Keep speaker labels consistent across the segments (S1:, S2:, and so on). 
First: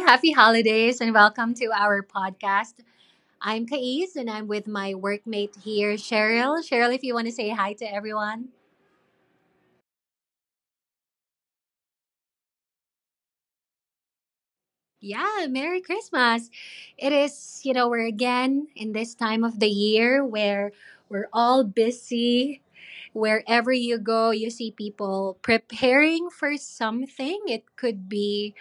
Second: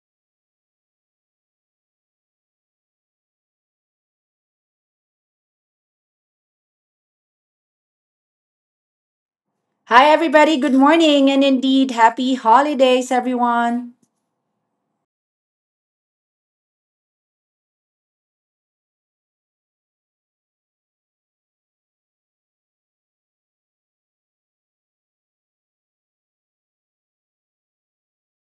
S1: Happy holidays and welcome to our podcast. I'm Kais and I'm with my workmate here, Cheryl. Cheryl, if you want to say hi to everyone.
S2: Hi, everybody. Good morning, and indeed, happy holidays, everyone.
S1: Yeah, Merry Christmas. It is, you know, we're again in this time of the year where we're all busy. Wherever you go, you see people preparing for something. It could be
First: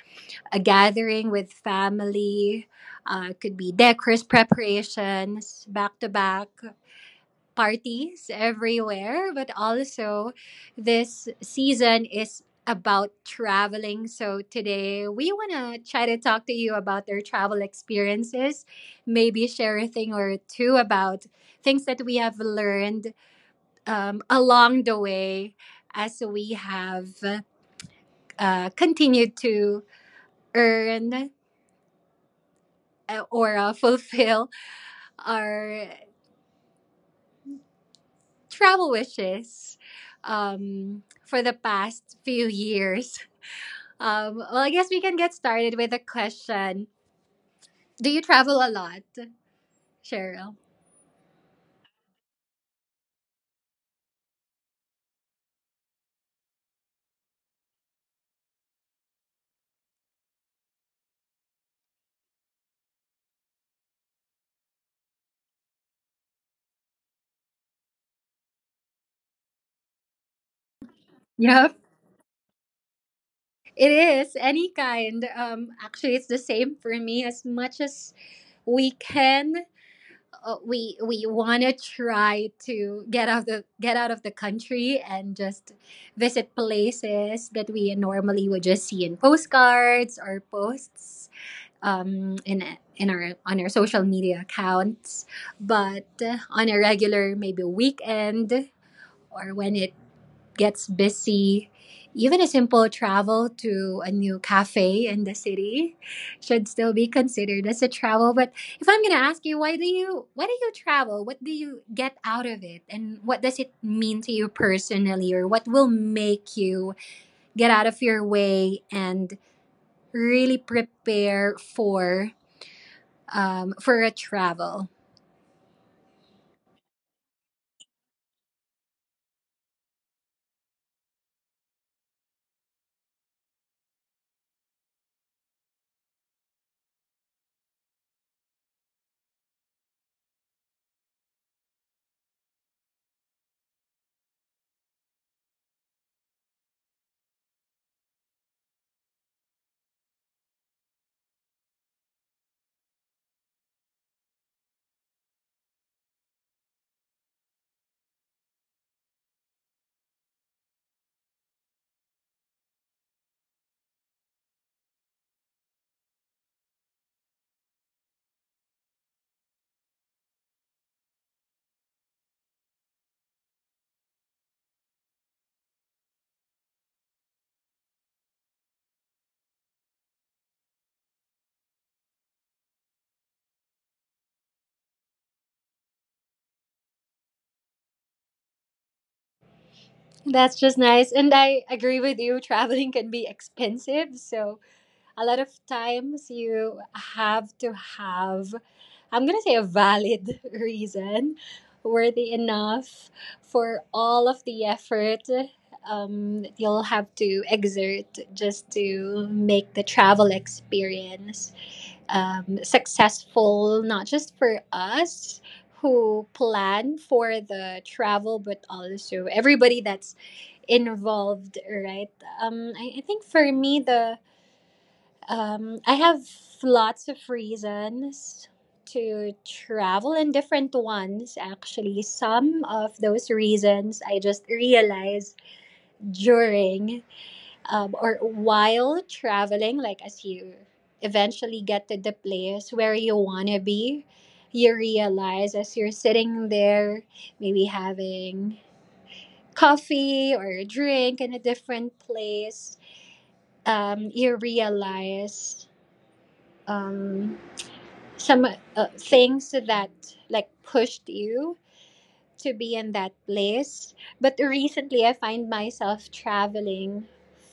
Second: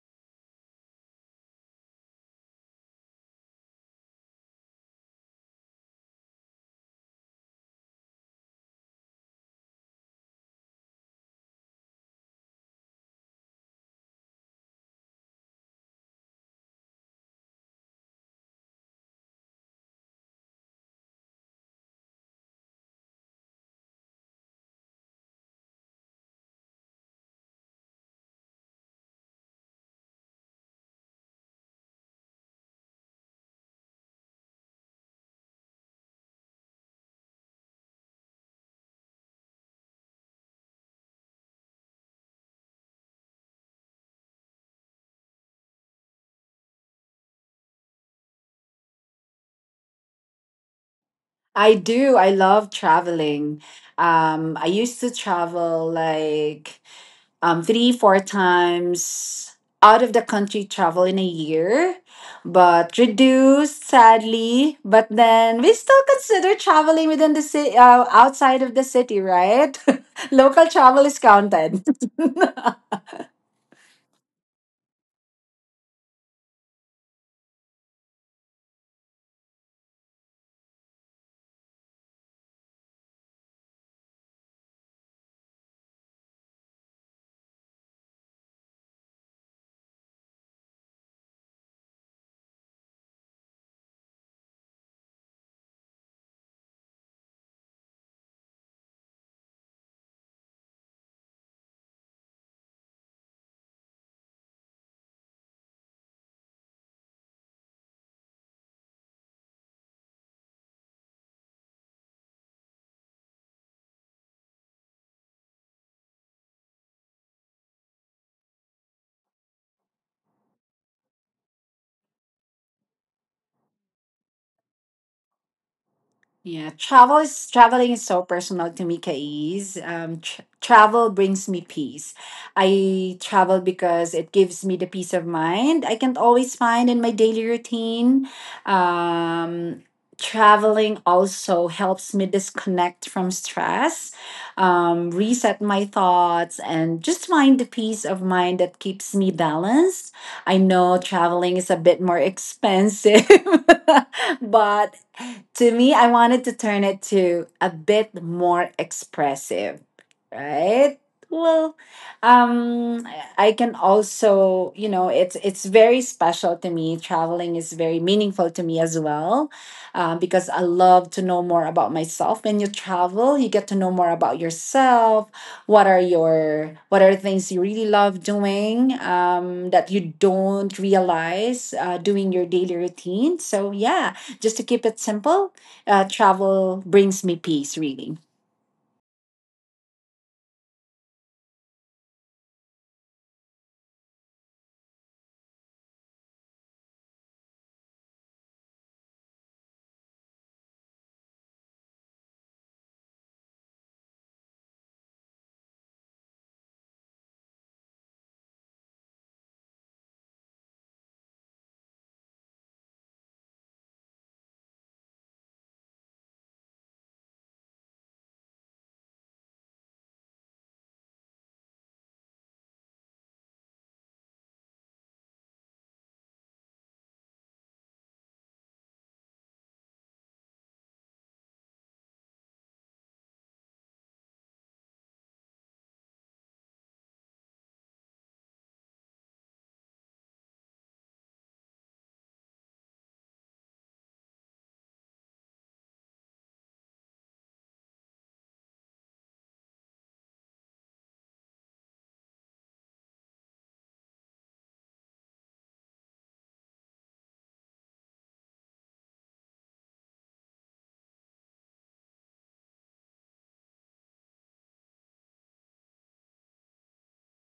S1: a gathering with family, it could be decors preparations back to back parties everywhere, but also this season is about traveling. So today we want to try to talk to you about their travel experiences, maybe share a thing or two about things that we have learned along the way as we have continued to earn or fulfill our travel wishes for the past few years. Well, I guess we can get started with a question. Do you travel a lot, Cheryl?
S2: I do. I love traveling. I used to travel like three, four times out of the country travel in a year, but reduced sadly. But then we still consider traveling within the city, outside of the city, right? Local travel is
S1: Yep.
S2: counted.
S1: It is any kind. Actually, it's the same for me. As much as we can, we want to try to get out of the country and just visit places that we normally would just see in postcards or posts. Um, in in our on our social media accounts, but on a regular maybe weekend or when it gets busy, even a simple travel to a new cafe in the city should still be considered as a travel. But if I'm gonna ask you, why do you travel? What do you get out of it, and what does it mean to you personally, or what will make you get out of your way and really prepare for a travel.
S2: Yeah, traveling is so personal to me, Kais. Tr travel brings me peace. I travel because it gives me the peace of mind I can't always find in my daily routine. Um, traveling also helps me disconnect from stress, reset my thoughts, and just find the peace of mind that keeps me balanced. I know traveling is a bit more expensive, but to me, I wanted to turn it to a bit more expressive, right? Well, um, I can also, it's very special to me. Traveling is very meaningful to me as well, because I love to know more about myself. When you travel, you get to know more about yourself. What are things you really love doing that you don't realize doing your daily routine? So yeah, just to keep it simple, travel brings me peace, really.
S1: That's just nice. And I agree with you, traveling can be expensive. So a lot of times you have to have I'm going to say a valid reason worthy enough for all of the effort that you'll have to exert just to make the travel experience successful, not just for us who plan for the travel but also everybody that's involved, right? I think for me the I have lots of reasons to travel, and different ones actually. Some of those reasons I just realized during or while traveling, like as you eventually get to the place where you want to be, you realize as you're sitting there, maybe having coffee or a drink in a different place, you realize. Um, some things that like pushed you to be in that place. But recently I find myself traveling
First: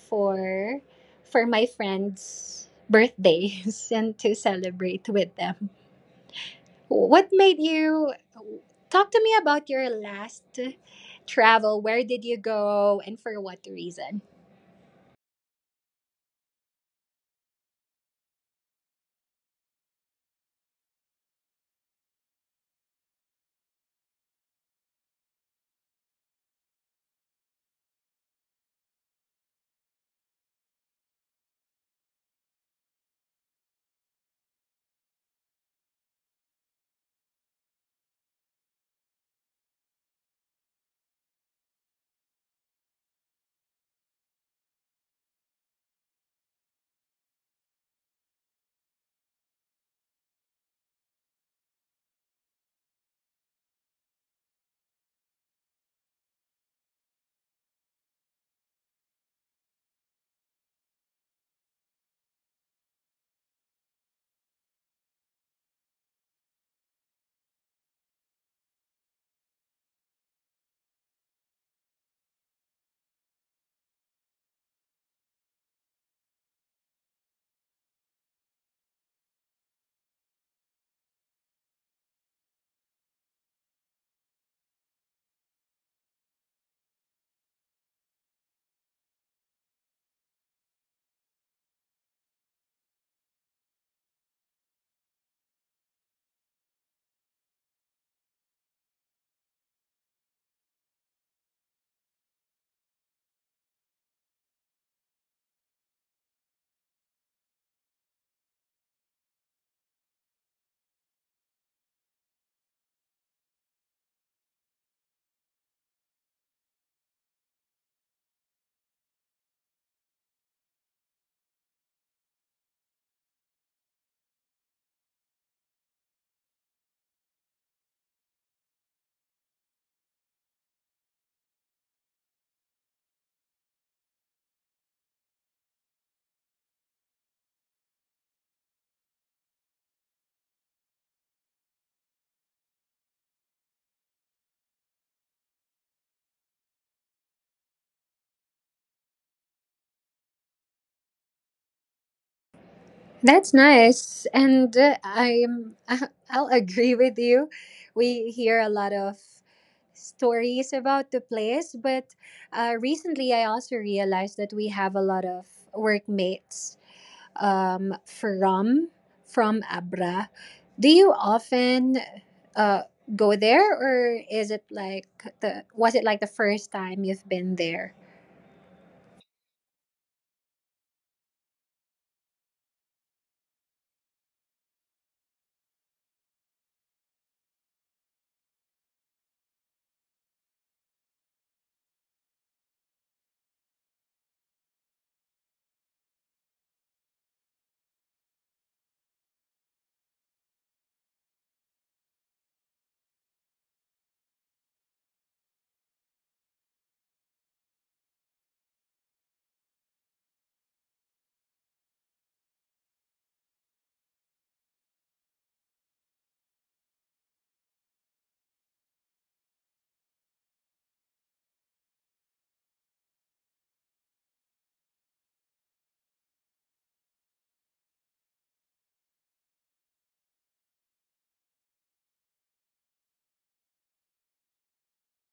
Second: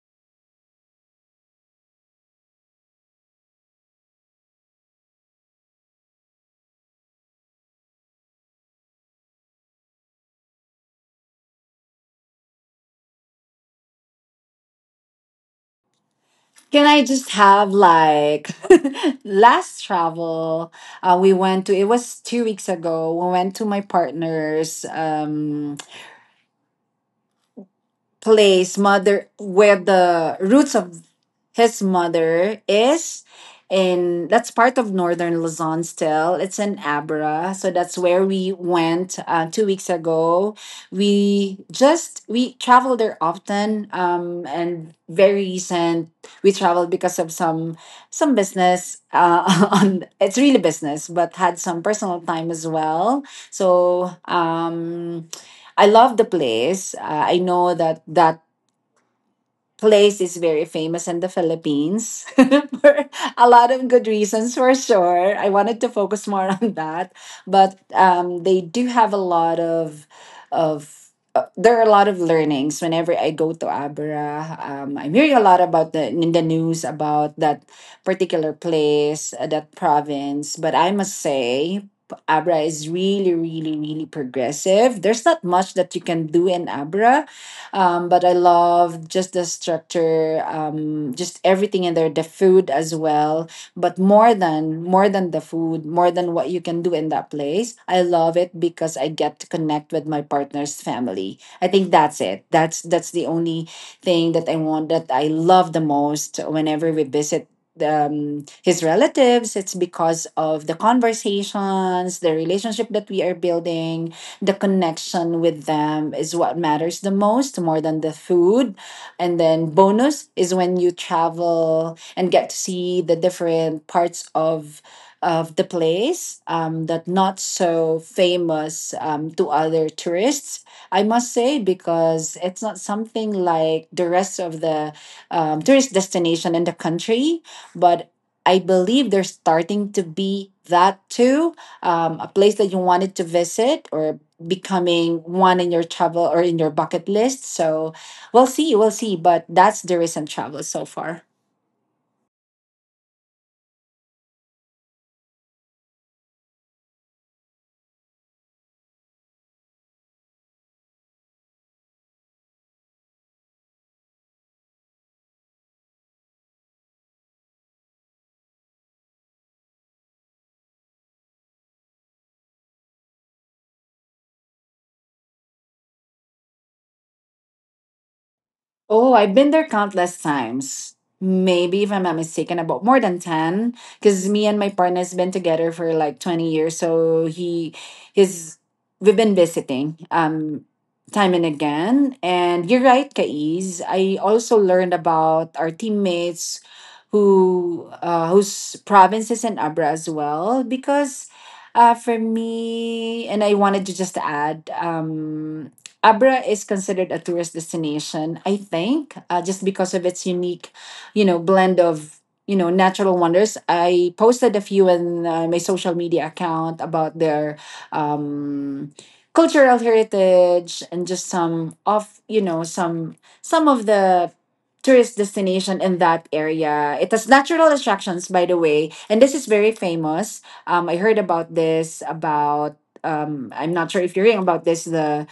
S1: for for my friends' birthdays and to celebrate with them. What made you talk to me about your last travel? Where did you go, and for what reason?
S2: Can I just have like last travel? We went to, it was 2 weeks ago. We went to my partner's, place, mother, where the roots of his mother is, and that's part of northern Luzon. Still It's in Abra, so that's where we went 2 weeks ago. We travel there often, and very recent we traveled because of some business, on it's really business, but had some personal time as well. so um I love the place. I know that place is very famous in the Philippines for a lot of good reasons, for sure. I wanted to focus more on that, but they do have a lot of there are a lot of learnings whenever I go to Abra. I'm hearing a lot about the in the news about that particular place, that province. But I must say, Abra is really, really, really progressive. There's not much that you can do in Abra, but I love just the structure, just everything in there, the food as well. But more than the food, more than what you can do in that place, I love it because I get to connect with my partner's family. I think that's it. That's the only thing that I want, that I love the most whenever we visit his relatives. It's because of the conversations, the relationship that we are building, the connection with them is what matters the most, more than the food. And then bonus is when you travel and get to see the different parts of the place, that not so famous, to other tourists, I must say, because it's not something like the rest of the, tourist destination in the country. But I believe there's starting to be that too. A place that you wanted to visit, or becoming one in your travel or in your bucket list. So we'll see, But that's the recent travel so far.
S1: That's nice, and I'm I'll agree with you. We hear a lot of stories about the place, but recently I also realized that we have a lot of workmates um, from from Abra. Do you often uh, go there, or is it like the was it like the first time you've been there?
S2: Oh, I've been there countless times. Maybe if I'm not mistaken, about more than 10. Because me and my partner's been together for like 20 years, so his, we've been visiting, time and again. And you're right, Kais. I also learned about our teammates, whose provinces in Abra as well, because. For me, and I wanted to just add, Abra is considered a tourist destination, I think, just because of its unique, you know, blend of natural wonders. I posted a few in my social media account about their, um, cultural heritage and just some of, some of the tourist destination in that area. It has natural attractions, by the way, and this is very famous. I heard about this about. I'm not sure if you're hearing about this. The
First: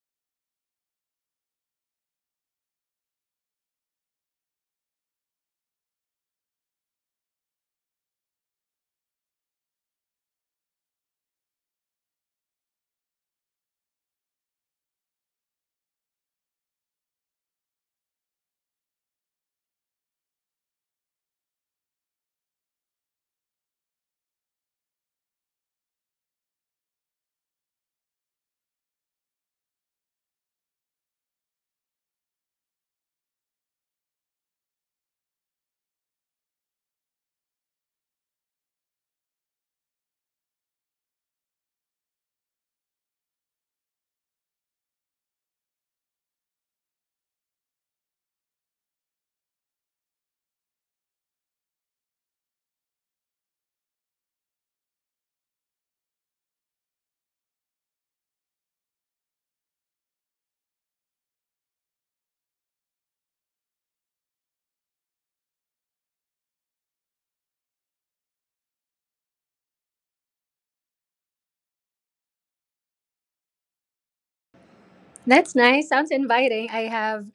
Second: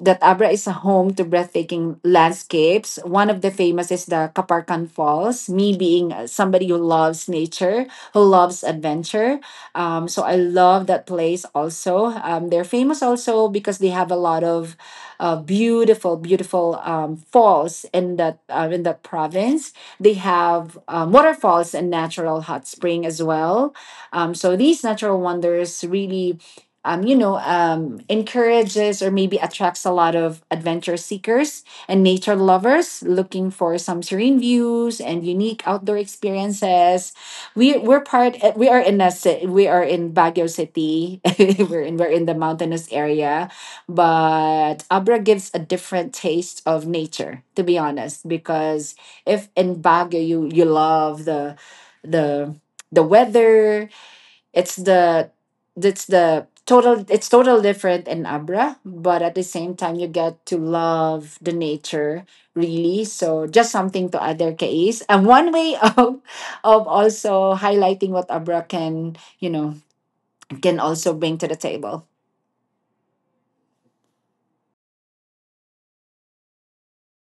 S2: That Abra is a home to breathtaking landscapes. One of the famous is the Kaparkan Falls. Me being somebody who loves nature, who loves adventure, so I love that place also. They're famous also because they have a lot of, beautiful, beautiful falls in that province. They have, waterfalls and natural hot spring as well. So these natural wonders really, encourages or maybe attracts a lot of adventure seekers and nature lovers looking for some serene views and unique outdoor experiences. We we're part. We are in we are in Baguio City. We're in the mountainous area, but Abra gives a different taste of nature. To be honest, because if in Baguio you love the the weather, it's the it's total different in Abra, but at the same time you get to love the nature really. So just something to add there, Kais. And one way of also highlighting what Abra can, you know, can also bring to the table.
S1: That's nice. Sounds inviting. I have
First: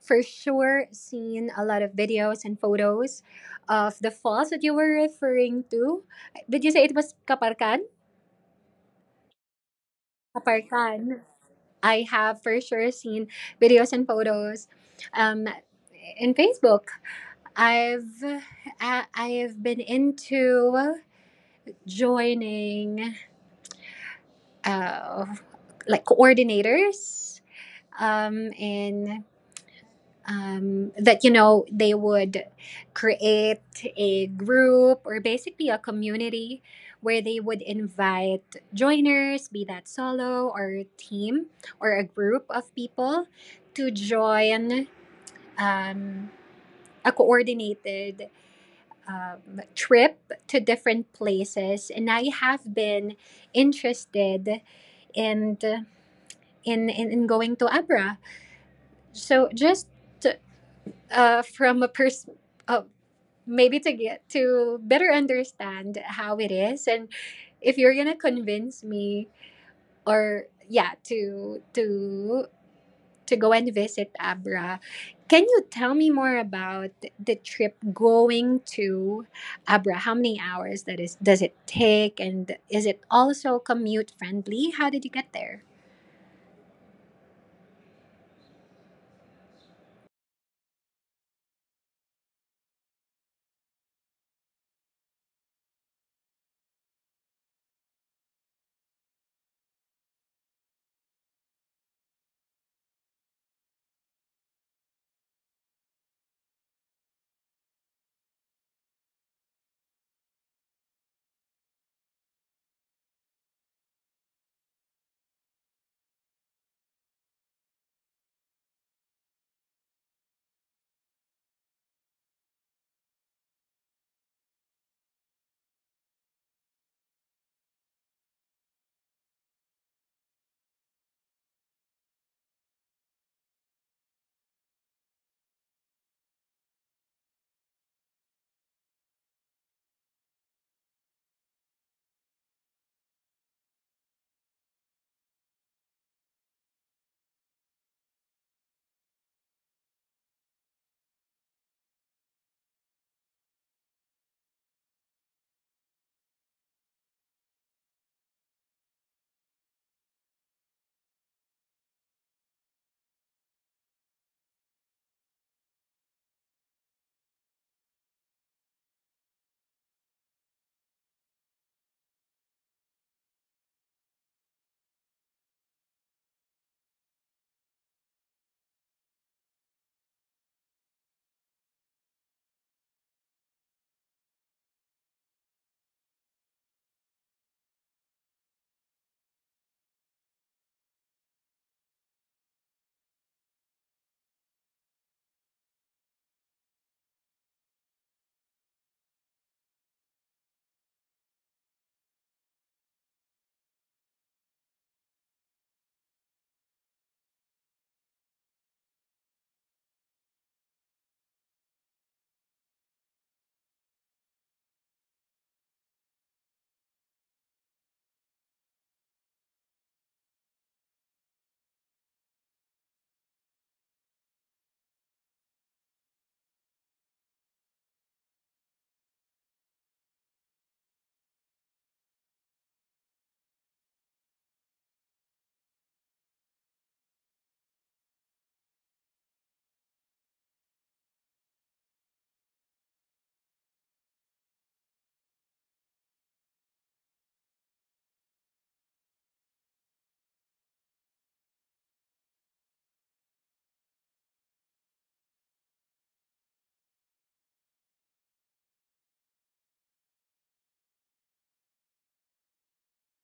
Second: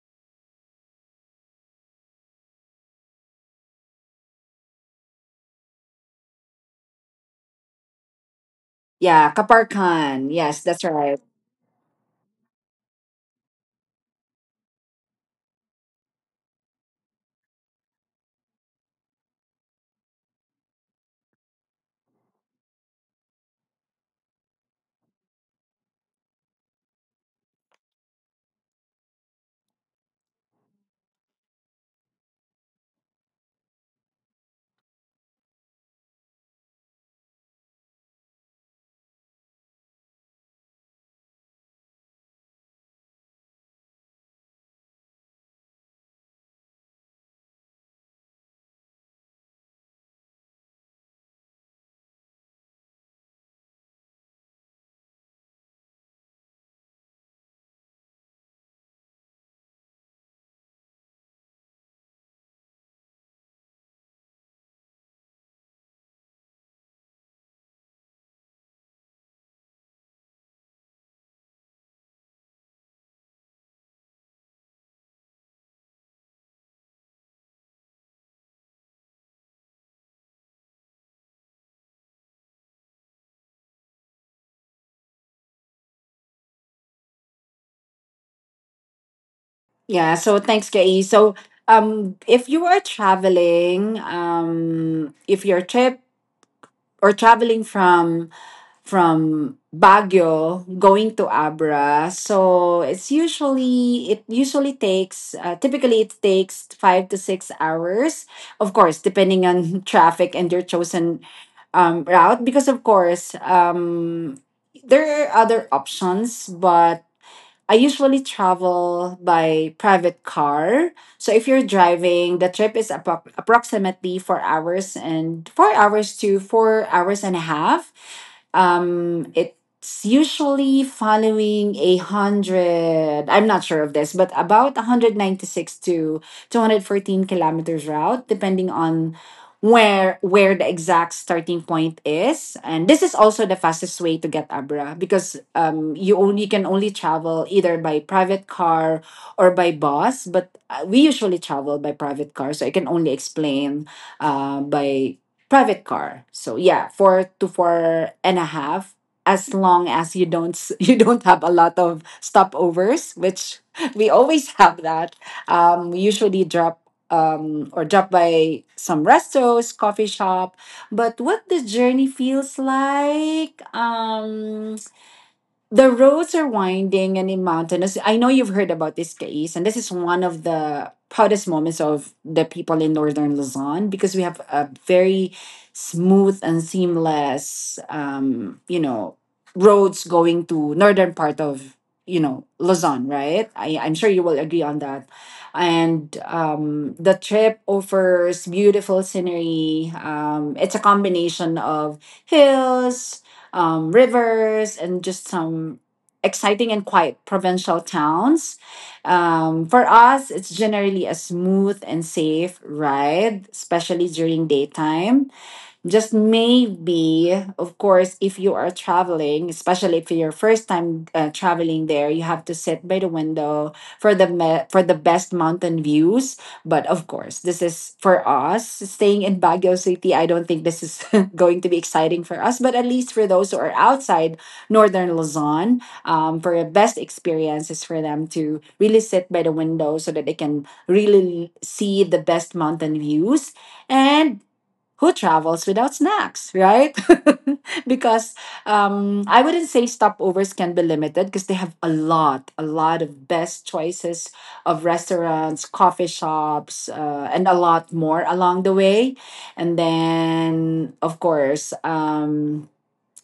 S1: for sure seen a lot of videos and photos of the falls that you were referring to. Did you say it was Kaparkan?
S2: Yeah, Kaparkan. Yes, that's right.
S1: Kaparkan. I have for sure seen videos and photos um, in Facebook. I've I've been into joining uh, like coordinators in that you know they would create a group, or basically a community, where they would invite joiners, be that solo or team or a group of people, to join um, a coordinated trip to different places. And I have been interested in going to Abra. So just from a person, maybe to get to better understand how it is, and if you're gonna convince me or, yeah, to go and visit Abra, can you tell me more about the trip going to Abra? How many hours that is, does it take, and is it also commute friendly? How did you get there?
S2: Yeah, so thanks, Kei. So if you are traveling, if your trip or traveling from Baguio going to Abra. So it's usually takes typically it takes 5 to 6 hours. Of course, depending on traffic and your chosen, route, because of course, there are other options, but I usually travel by private car. So if you're driving, the trip is approximately 4 hours and, 4 hours and a half. It's usually following a hundred. I'm not sure of this, but about 196 to 214 kilometers route, depending on where the exact starting point is, and this is also the fastest way to get Abra, because you only can only travel either by private car or by bus. But we usually travel by private car, so I can only explain by private car. So yeah, four to four and a half, as long as you don't you don't have a lot of stopovers, which we always have that. Um, we usually drop or drop by some restos, coffee shop. But what the journey feels like? The roads are winding and mountainous. I know you've heard about this case, and this is one of the proudest moments of the people in northern Luzon, because we have a very smooth and seamless, roads going to northern part of, Luzon, right? I'm sure you will agree on that. And the trip offers beautiful scenery. It's a combination of hills, rivers, and just some exciting and quiet provincial towns. For us, it's generally a smooth and safe ride, especially during daytime. Just maybe, of course, if you are traveling, especially if you're first time traveling there, you have to sit by the window for for the best mountain views. But of course, this is for us staying in Baguio City. I don't think this is going to be exciting for us, but at least for those who are outside northern Luzon, for the best experience is for them to really sit by the window, so that they can really see the best mountain views. And who travels without snacks, right? because I wouldn't say stopovers can be limited because they have a lot of best choices of restaurants, coffee shops, and a lot more along the way. And then, of course,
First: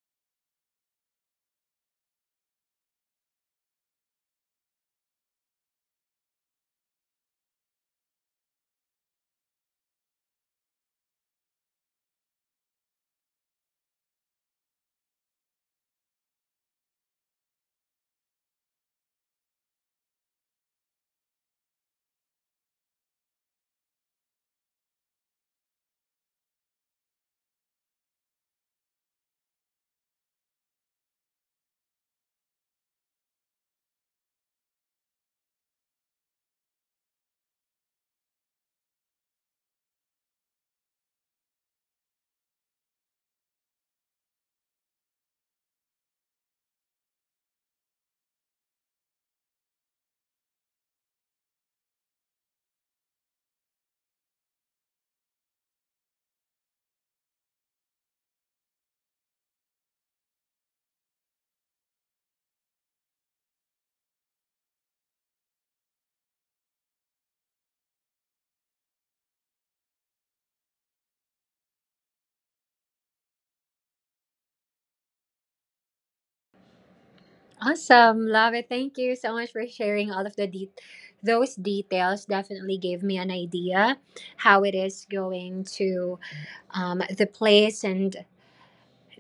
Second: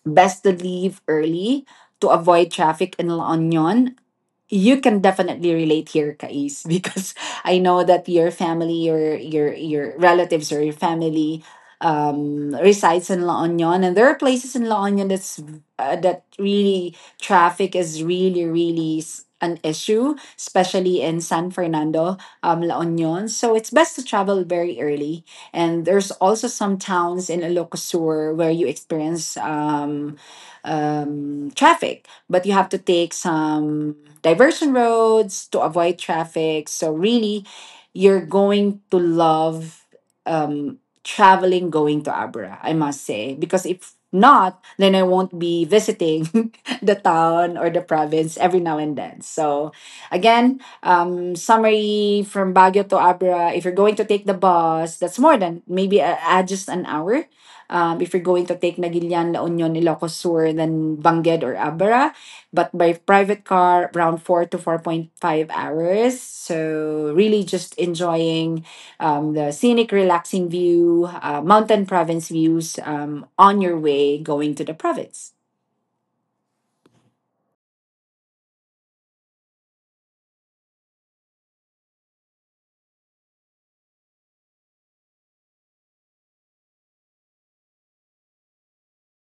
S2: best to leave early to avoid traffic in La Union. You can definitely relate here, Kais, because I know that your family, your relatives or your family, resides in La Union, and there are places in La Union that's that really traffic is really, really an issue, especially in San Fernando, La Union. So it's best to travel very early, and there's also some towns in Ilocosur where you experience, traffic, but you have to take some diversion roads to avoid traffic. So really, you're going to love, um, traveling going to Abra, I must say. Because if not, then I won't be visiting the town or the province every now and then. So again, summary from Baguio to Abra, if you're going to take the bus, that's more than maybe, add just an hour. If you're going to take Nagilian, La Union, Ilocos Sur, then Bangged or Abra, but by private car around 4 to 4.5 hours, so really just enjoying the scenic relaxing view, mountain province views on your way going to the province.
S1: Awesome. Love it. Thank you so much for sharing all of those details. Definitely gave me an idea how it is going to the place, and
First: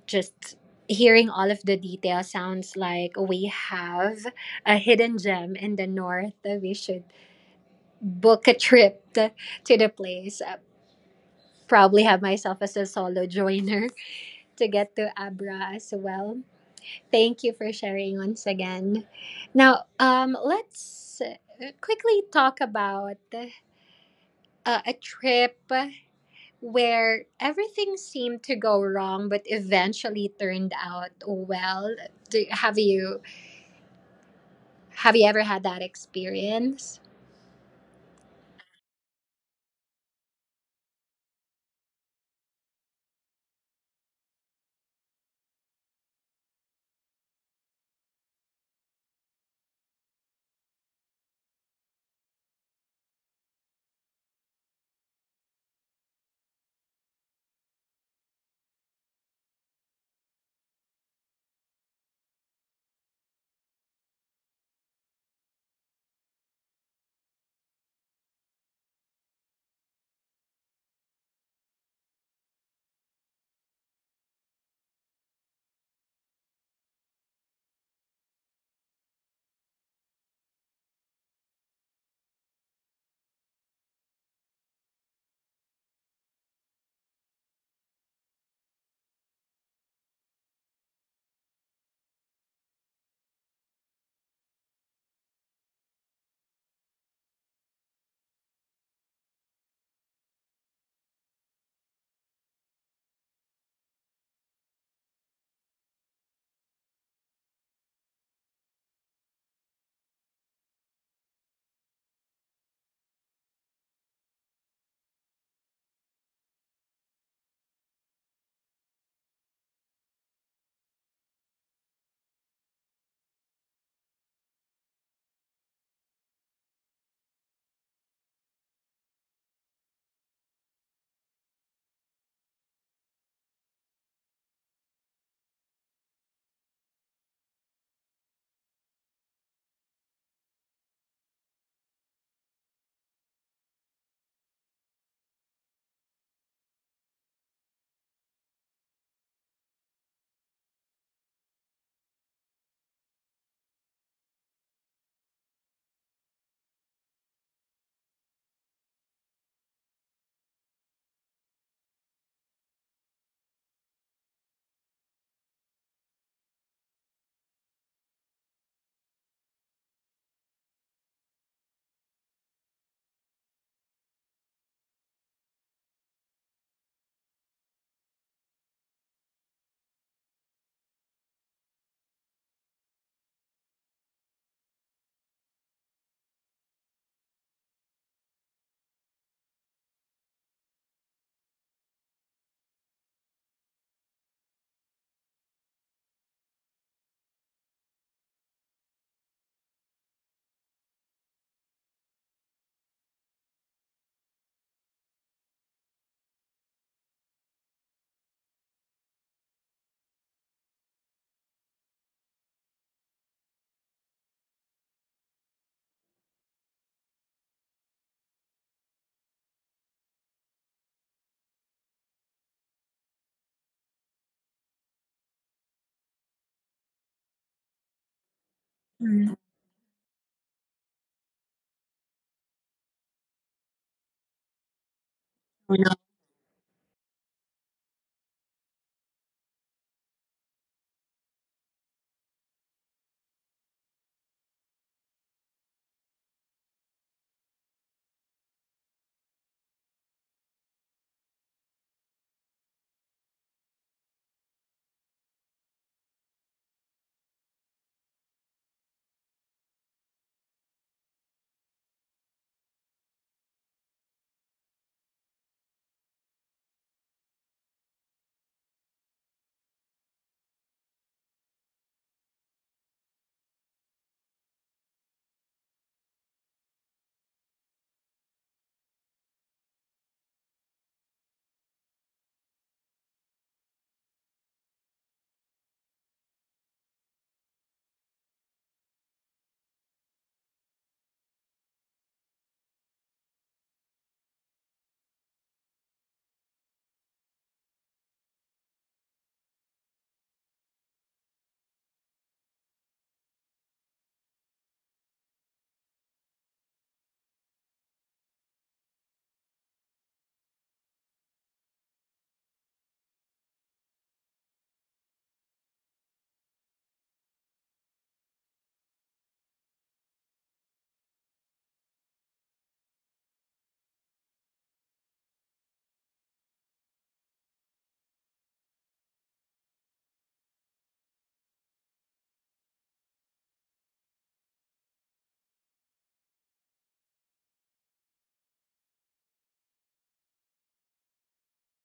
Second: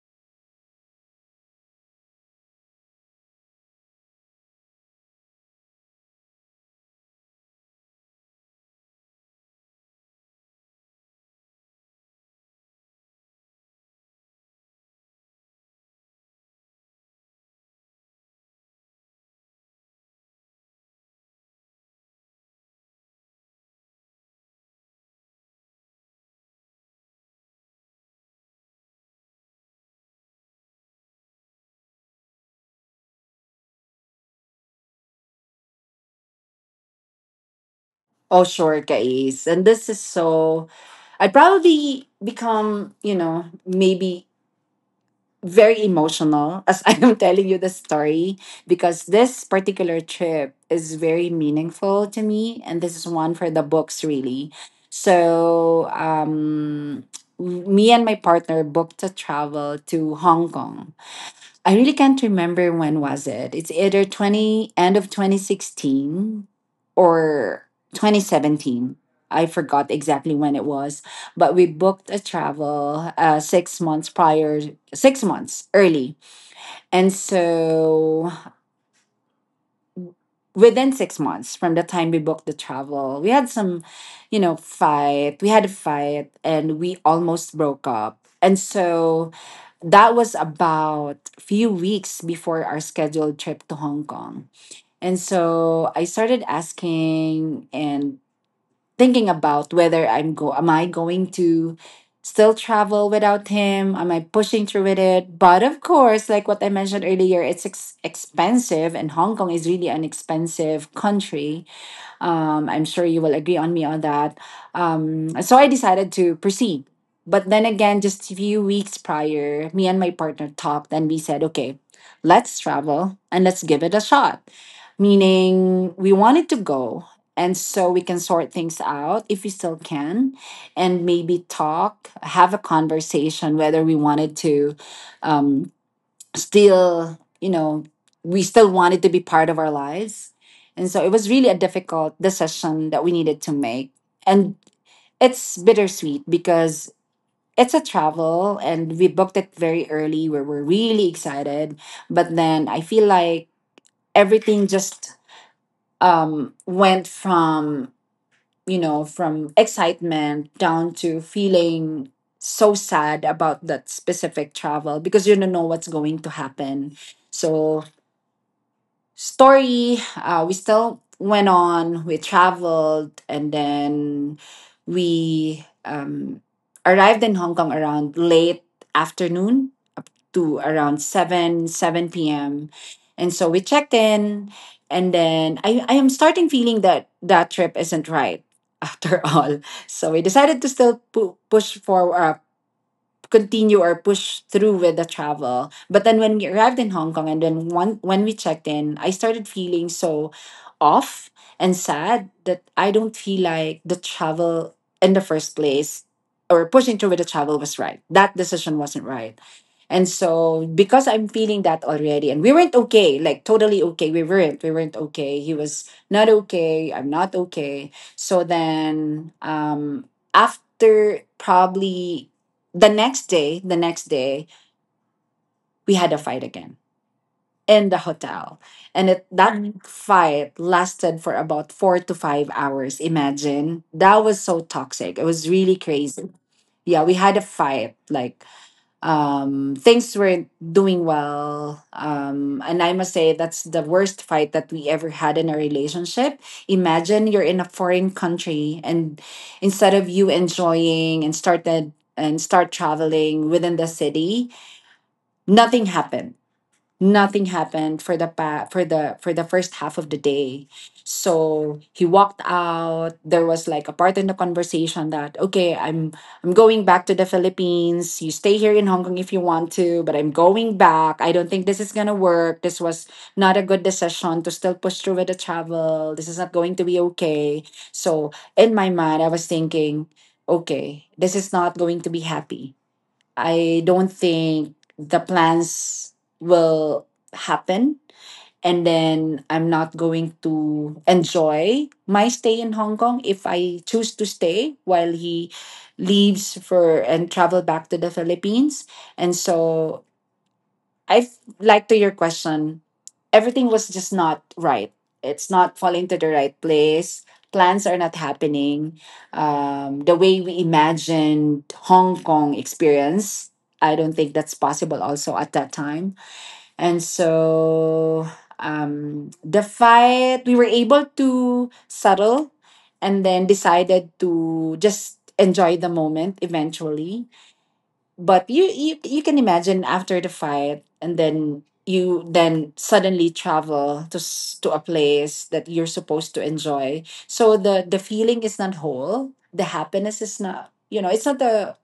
S1: just hearing all of the details sounds like we have a hidden gem in the north that we should book a trip to the place. Probably have myself as a solo joiner to get to Abra as well. Thank you for sharing once again. Now, let's quickly talk about a trip where everything seemed to go wrong, but eventually turned out well. Have you have you ever had that experience?
S2: Oh, sure, guys, and this is so, I'd probably become, maybe very emotional as I am telling you the story, because this particular trip is very meaningful to me, and this is one for the books, really. So, me and my partner booked a travel to Hong Kong. I really can't remember when was it. It's either 20 end of 2016 or 2017. I forgot exactly when it was, but we booked a travel six months prior, six months early. And so within six months from the time we booked the travel, we had some, fight. We had a fight and we almost broke up. And so that was about few weeks before our scheduled trip to Hong Kong. And so I started asking and thinking about whether I'm go am I going to still travel without him? Am I pushing through with it? But of course, like what I mentioned earlier, it's expensive and Hong Kong is really an expensive country. I'm sure you will agree on me on that. So I decided to proceed. But then again, just a few weeks prior, me and my partner talked and we said, okay, let's travel and let's give it a shot. Meaning, we wanted to go. And so we can sort things out if we still can, and maybe talk, have a conversation whether we wanted to. Um, Still, we still wanted to be part of our lives. And so it was really a difficult decision that we needed to make. And it's bittersweet because it's a travel and we booked it very early where we're really excited. But then I feel like everything just went from, from excitement down to feeling so sad about that specific travel because you don't know what's going to happen. So story. We still went on, we traveled, and then we arrived in Hong Kong around late afternoon, up to around 7, 7 p.m. And so we checked in, and then I am starting feeling that that trip isn't right after all. So we decided to still push for, continue or push through with the travel. But then when we arrived in Hong Kong and then one, when we checked in, I started feeling so off and sad that I don't feel like the travel in the first place or pushing through with the travel was right. That decision wasn't right. And so because I'm feeling that already and we weren't okay, like totally okay. We weren't. We weren't okay. He was not okay. I'm not okay. So then after probably the next day, we had a fight again in the hotel. And it,
S1: Mm.
S2: that fight lasted for about four to five hours. Imagine that was so toxic. It was
S1: Oh,
S2: really
S1: no.
S2: crazy. Yeah, we had a fight. Like things weren't doing well. And I must say, that's the worst fight that we ever had in a relationship. Imagine you're in a foreign country, and instead of you enjoying and started and start traveling within the city, nothing happened, nothing happened for the for the first half of the day. So he walked out. There was like a part in the conversation that, okay, I'm going back to the Philippines. You stay here in Hong Kong if you want to, but I'm going back. I don't think this is gonna work. This was not a good decision to still push through with the travel. This is not going to be okay. So in my mind I was thinking, okay, this is not going to be happy. I don't think the plans will happen. And then I'm not going to enjoy my stay in Hong Kong if I choose to stay while he leaves for and travel back to the Philippines. And so like to your question. Everything was just not right. It's not falling to the right place. Plans are not happening. The way we imagined Hong Kong experience, I don't think that's possible also at that time. And so the fight, we were able to settle and then decided to just enjoy the moment eventually, but you can imagine after the fight and then you then suddenly travel to to a place that you're supposed to enjoy, so the feeling is not whole, the happiness is not, it's not the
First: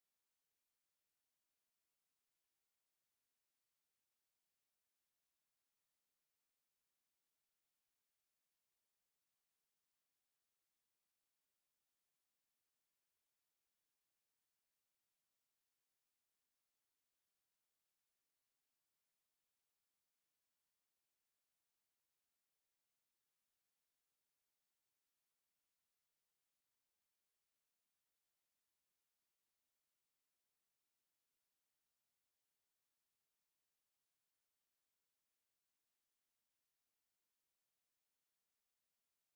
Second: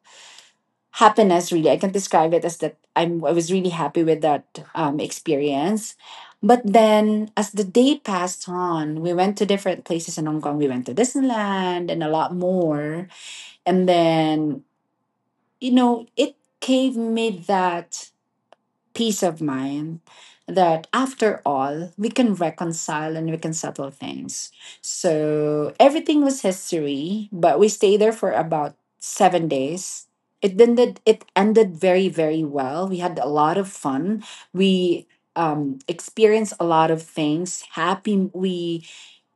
S2: happiness, really. I can describe it as that, I was really happy with that experience. But then as the day passed on, we went to different places in Hong Kong, we went to Disneyland and a lot more. And then, it gave me that peace of mind that after all, we can reconcile and we can settle things. So everything was history, but we stayed there for about seven days. It ended very, very well. We had a lot of fun. We experienced a lot of things. Happy, we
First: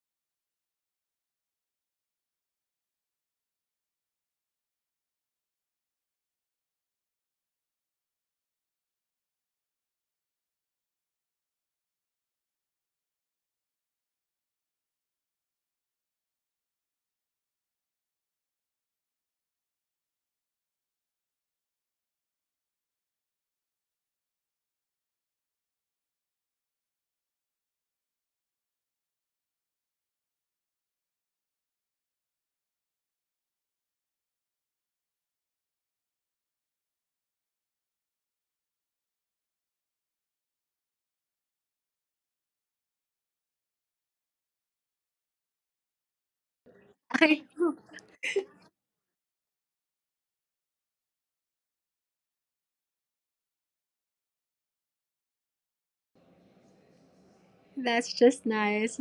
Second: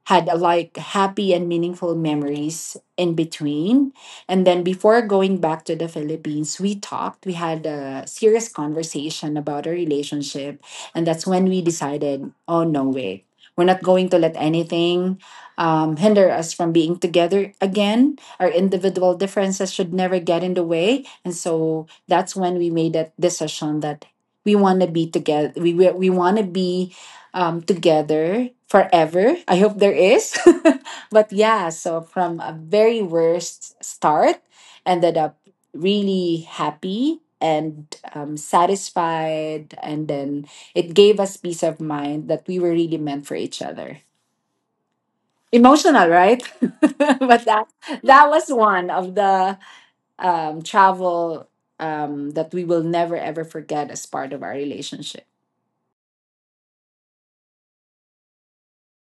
S2: had a, like happy and meaningful memories in between. And then before going back to the Philippines, we talked. We had a serious conversation about our relationship. And that's when we decided, oh, no way. We're not going to let anything hinder us from being together again. Our individual differences should never get in the way. And so that's when we made that decision that we want to be together. We want to be together forever. I hope there is. But yeah, so from a very worst start, ended up really happy and satisfied. And then it gave us peace of mind that we were really meant for each other. Emotional, right?
S1: Okay,
S2: But that was one of the travel that we will never ever forget as part of our relationship.
S1: that's just nice.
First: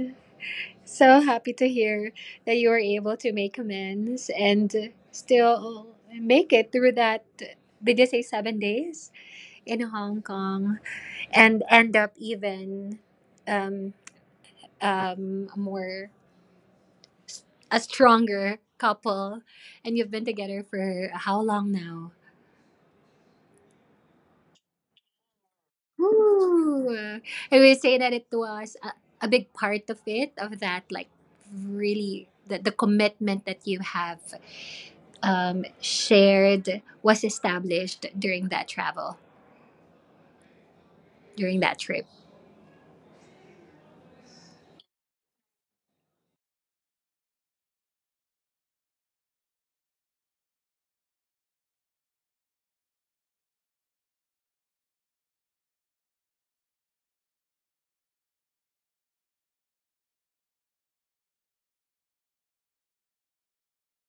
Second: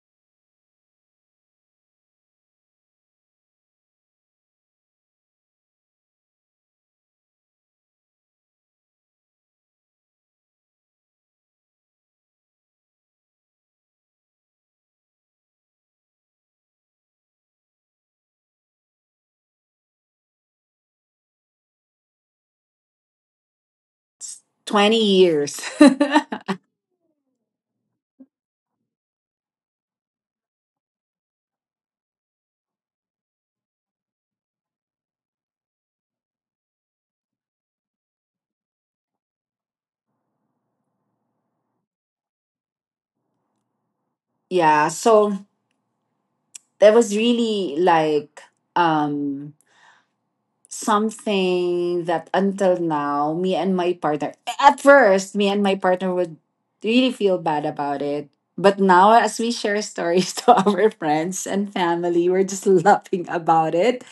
S1: So happy to hear that you were able to make amends and still make it through that. Did you say 7 days? In Hong Kong, and end up even um a more a stronger couple, and you've been together for how long now?
S2: 20 years.
S1: Woo! I would say that it was a big part of it, of that, like really the commitment that you have shared was established during that travel, during that trip.
S2: Yeah, so that was really like um something that until now me and my partner, at first me and my partner would really feel bad about it. But now as we share stories to our friends and family, we're just laughing about it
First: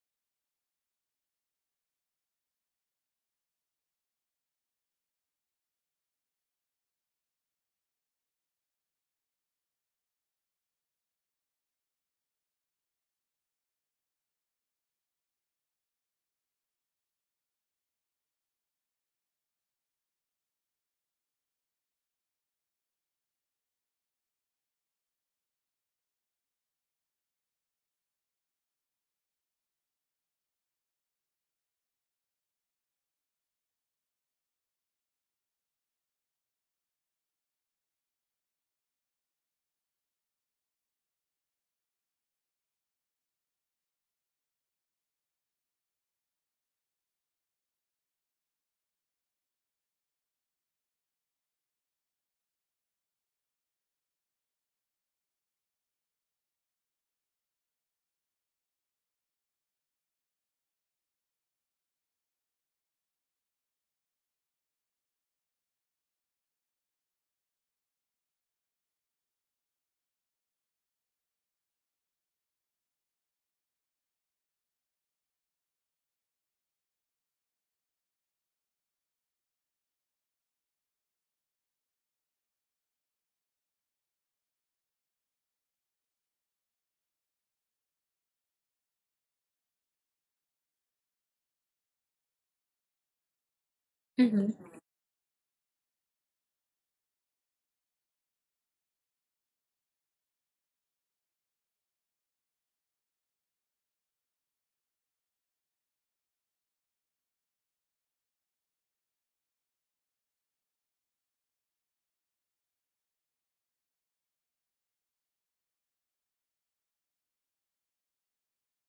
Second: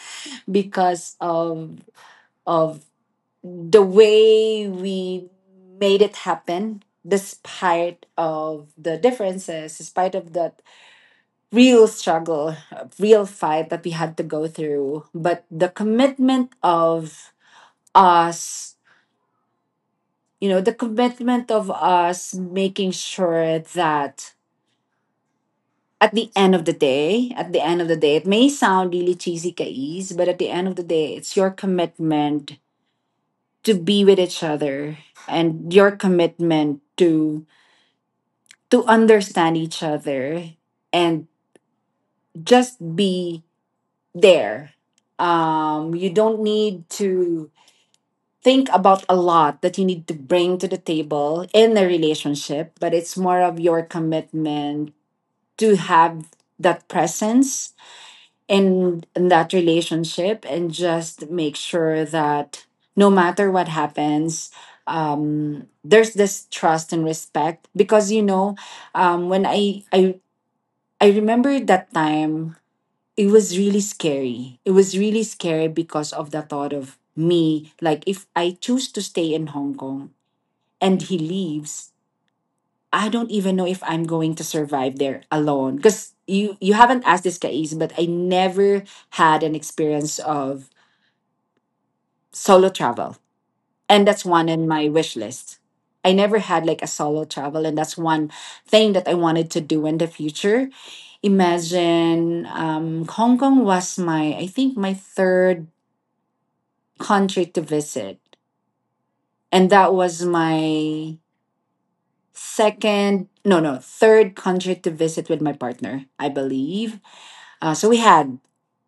S2: because of the way we made it happen despite of the differences, despite of that real struggle, real fight that we had to go through. But the commitment of us, you know, the commitment of us making sure that at the end of the day, it may sound really cheesy, Kais, but at the end of the day it's your commitment to be with each other and your commitment to understand each other and just be there. You don't need to think about a lot that you need to bring to the table in a relationship, but it's more of your commitment to have that presence in that relationship and just make sure that no matter what happens, there's this trust and respect. Because you know, when I remember that time, it was really scary. It was really scary because of the thought of me. Like, if I choose to stay in Hong Kong and he leaves, I don't even know if I'm going to survive there alone. Because you haven't asked this, Kais, but I never had an experience of solo travel. And that's one
S1: Mm-hmm.
S2: in my wish list. I never had like a solo travel, and that's one thing that I wanted to do in the future. Imagine Hong Kong was my, I think my third country to visit, and that was my second, no, third country to visit with my partner, I believe. So we had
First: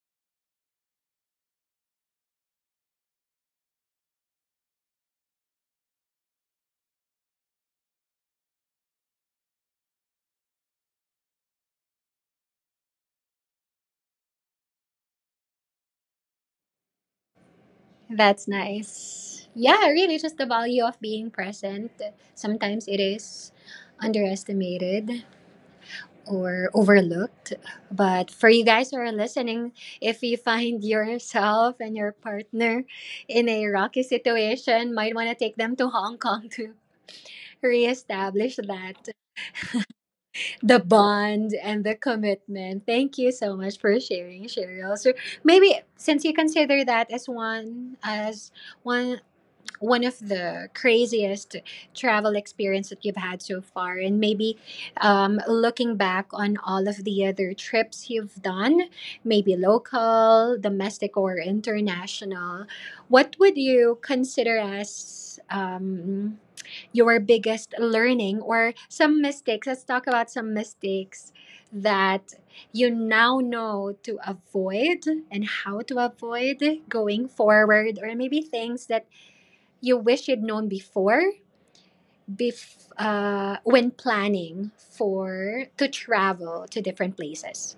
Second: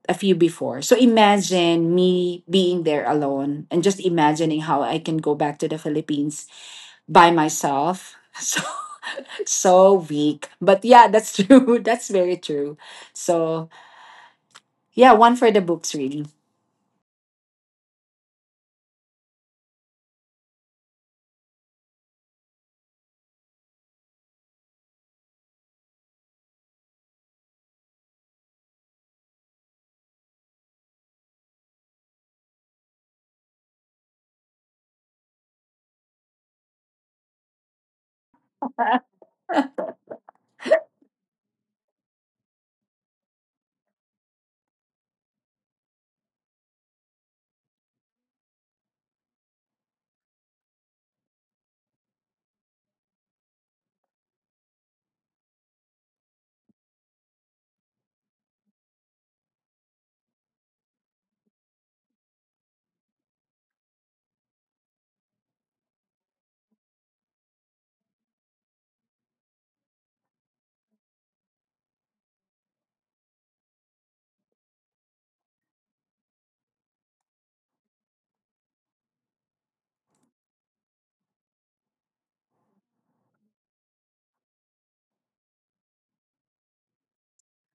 S2: a few before, so imagine me being there alone and just imagining how I can go back to the Philippines by myself. So. So weak. But yeah, that's true. That's very true. So yeah, one for the books, really.
S1: That's nice. Yeah, really, just the value of being present. Sometimes it is underestimated or overlooked. But for you guys who are listening, if you find yourself and your partner in a rocky situation, might want to take them to Hong Kong to reestablish that the bond and the commitment. Thank you so much for sharing, Cheryl. So maybe since you consider that as one one of the craziest travel experience that you've had so far, and maybe looking back on all of the other trips you've done, maybe local, domestic, or international, what would you consider as your biggest learning, or some mistakes? Let's talk about some mistakes that you now know to avoid and how to avoid going forward, or maybe things that you wish you'd known before when planning for to travel to different places.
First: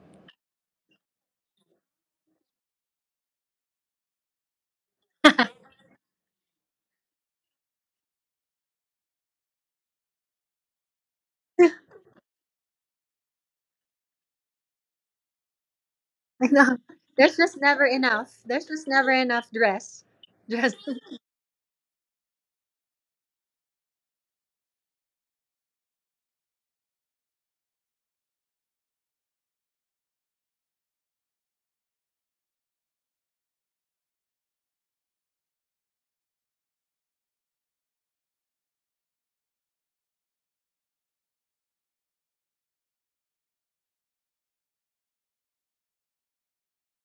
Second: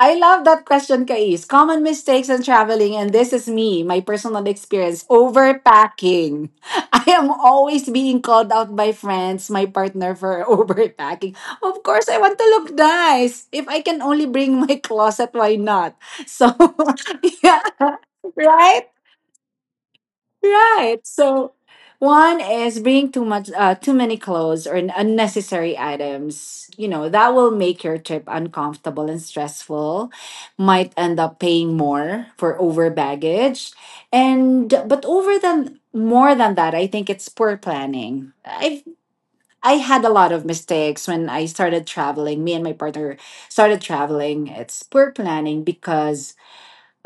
S2: I love that question, Kais. Common mistakes in traveling, and this is me, my personal experience.
S1: I
S2: Overpacking. I am always being called out by friends, my partner for overpacking. Of course, I want to look nice. If I can only bring my closet, why not? So
S1: know. There's just
S2: yeah,
S1: never enough. There's
S2: right?
S1: just never enough dress. Dress.
S2: Right. So one is bring too much, too many clothes or unnecessary items. You know that will make your trip uncomfortable and stressful. Might end up paying more for over baggage, and but over than more than that, I think it's poor planning. I had a lot of mistakes when I started traveling. Me and my partner started traveling. It's poor planning because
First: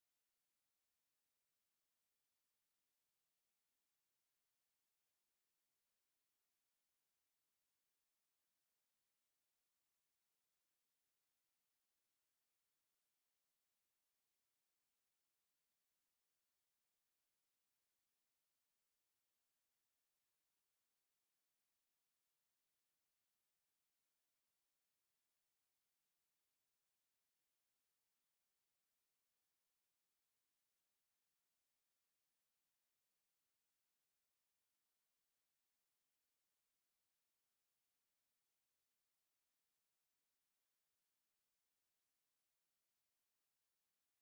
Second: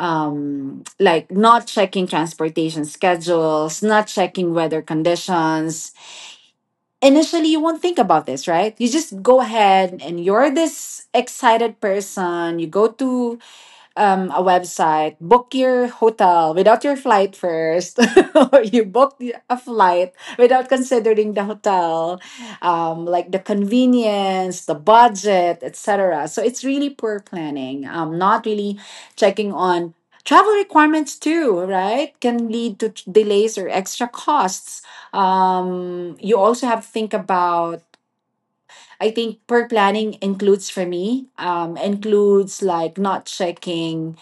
S2: like not checking transportation schedules, not checking weather conditions. Initially you won't think about this, right? You just go ahead and you're this excited person. You go to a website, book your hotel without your flight first. Or you booked a flight without considering the hotel, like the convenience, the budget, etc. So it's really poor planning, not really checking on travel requirements too, right? Can lead to delays or extra costs. You also have to think about, I think per planning includes, for me, includes like not checking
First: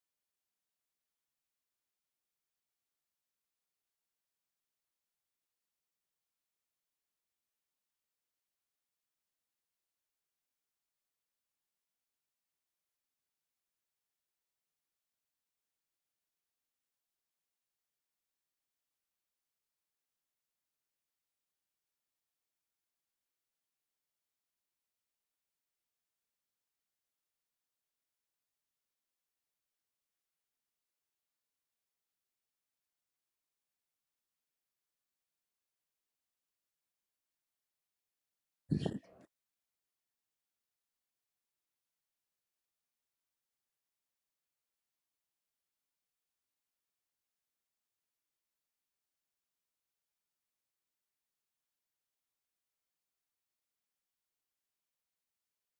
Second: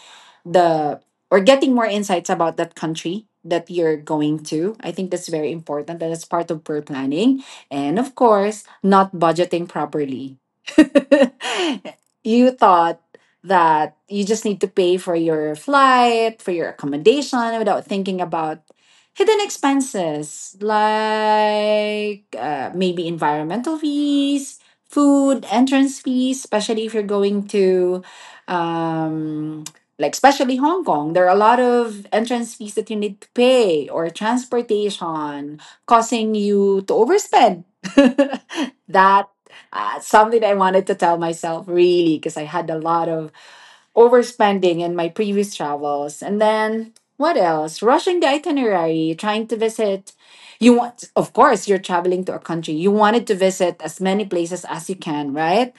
S2: the, or getting more insights about that country that you're going to. I think that's very important. That is part of per planning. And of course, not budgeting properly. You thought that you just need to pay for your flight, for your accommodation without thinking about hidden expenses like, maybe environmental fees, food, entrance fees, especially if you're going to, um, like, especially Hong Kong, there are a lot of entrance fees that you need to pay, or transportation, causing you to overspend. That, something I wanted to tell myself really, because I had a lot of overspending in my previous travels. And then what else? Rushing the itinerary, trying to visit. You want, of course, you're traveling to a country, you wanted to visit as many places as you can, right?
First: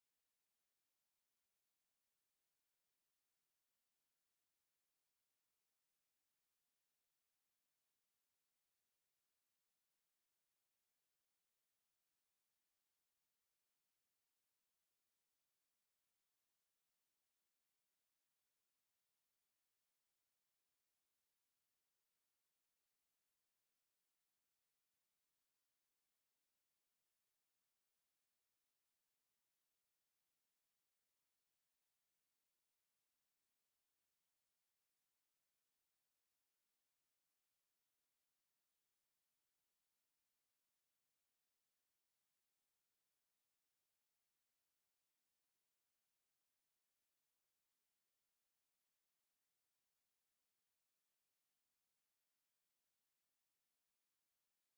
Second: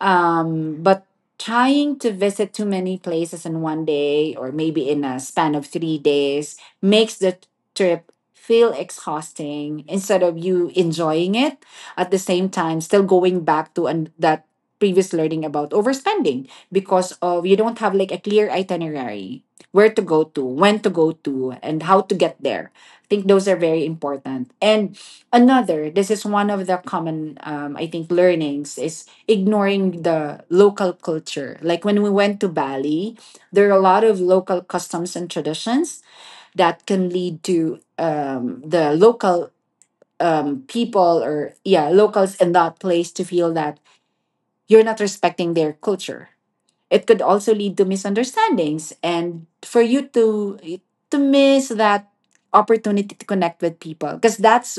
S2: But trying to visit too many places in 1 day or maybe in a span of 3 days makes the trip feel exhausting instead of you enjoying it. At the same time, still going back to an, that previous learning about overspending, because of you don't have like a clear itinerary, where to go to, when to go to, and how to get there. I think those are very important. And another, this is one of the common, I think, learnings is ignoring the local culture, like when we went to Bali, there are a lot of local customs and traditions that can lead to, the local, people, or yeah, locals in that place to feel that you're not respecting their culture. It could also lead to misunderstandings, and for you to miss that opportunity to connect with people, because that's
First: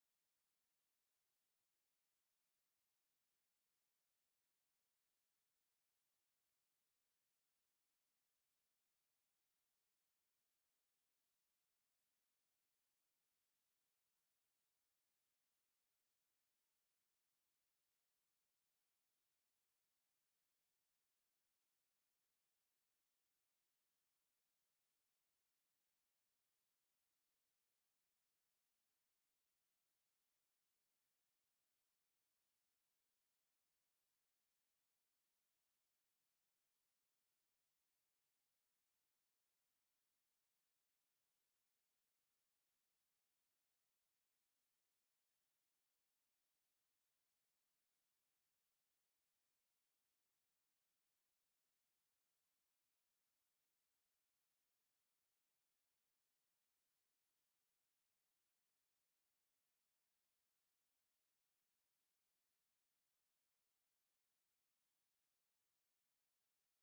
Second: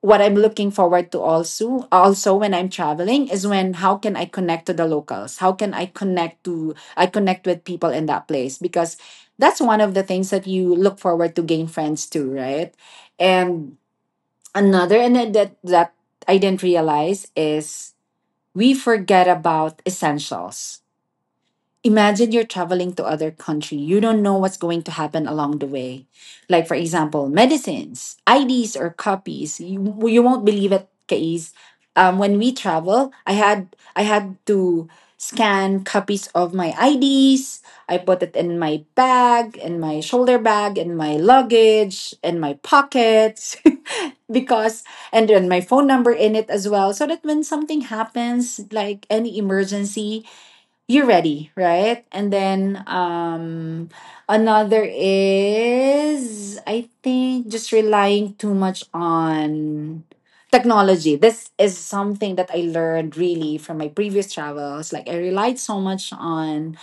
S2: what I'm looking forward to also. Also when I'm traveling is when how can I connect to the locals? How can I connect to, I connect with people in that place, because that's one of the things that you look forward to, gain friends to, right? And another, and then that I didn't realize is we forget about essentials. Imagine you're traveling to other country, you don't know what's going to happen along the way, like for example medicines, IDs, or copies. You won't believe it, Kais. When we travel, I had to scan copies of my IDs. I put it in my bag, in my shoulder bag, in my luggage, in my pockets, because, and then my phone number in it as well, so that when something happens, like any emergency, you're ready, right? And then another is, I think, just relying too much on technology. This is something that I learned really from my previous travels. Like I relied so much on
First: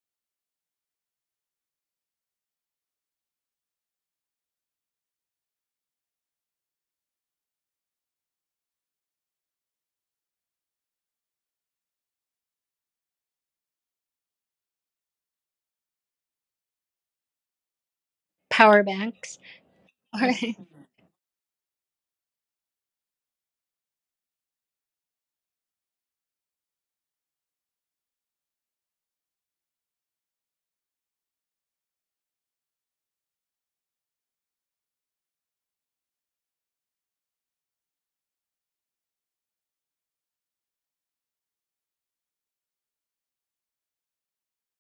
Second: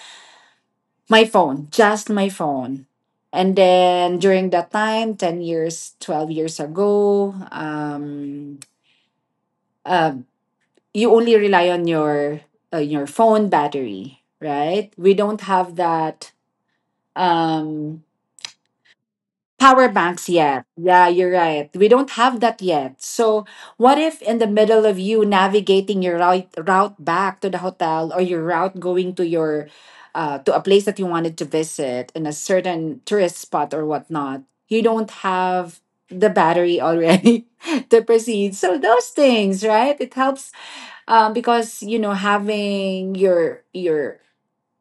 S2: my phone, just my phone. And then during that time, 10 years, 12 years ago, uh, you only rely on your, your phone battery, right? We don't have that um
S1: Power banks.
S2: power
S1: All
S2: banks
S1: right.
S2: yet. Yeah, you're right. We don't have that yet. So, what if in the middle of you navigating your route, route back to the hotel, or your route going to your, to a place that you wanted to visit in a certain tourist spot or whatnot, you don't have the battery already to proceed. So those things, right? It helps, because you know, having your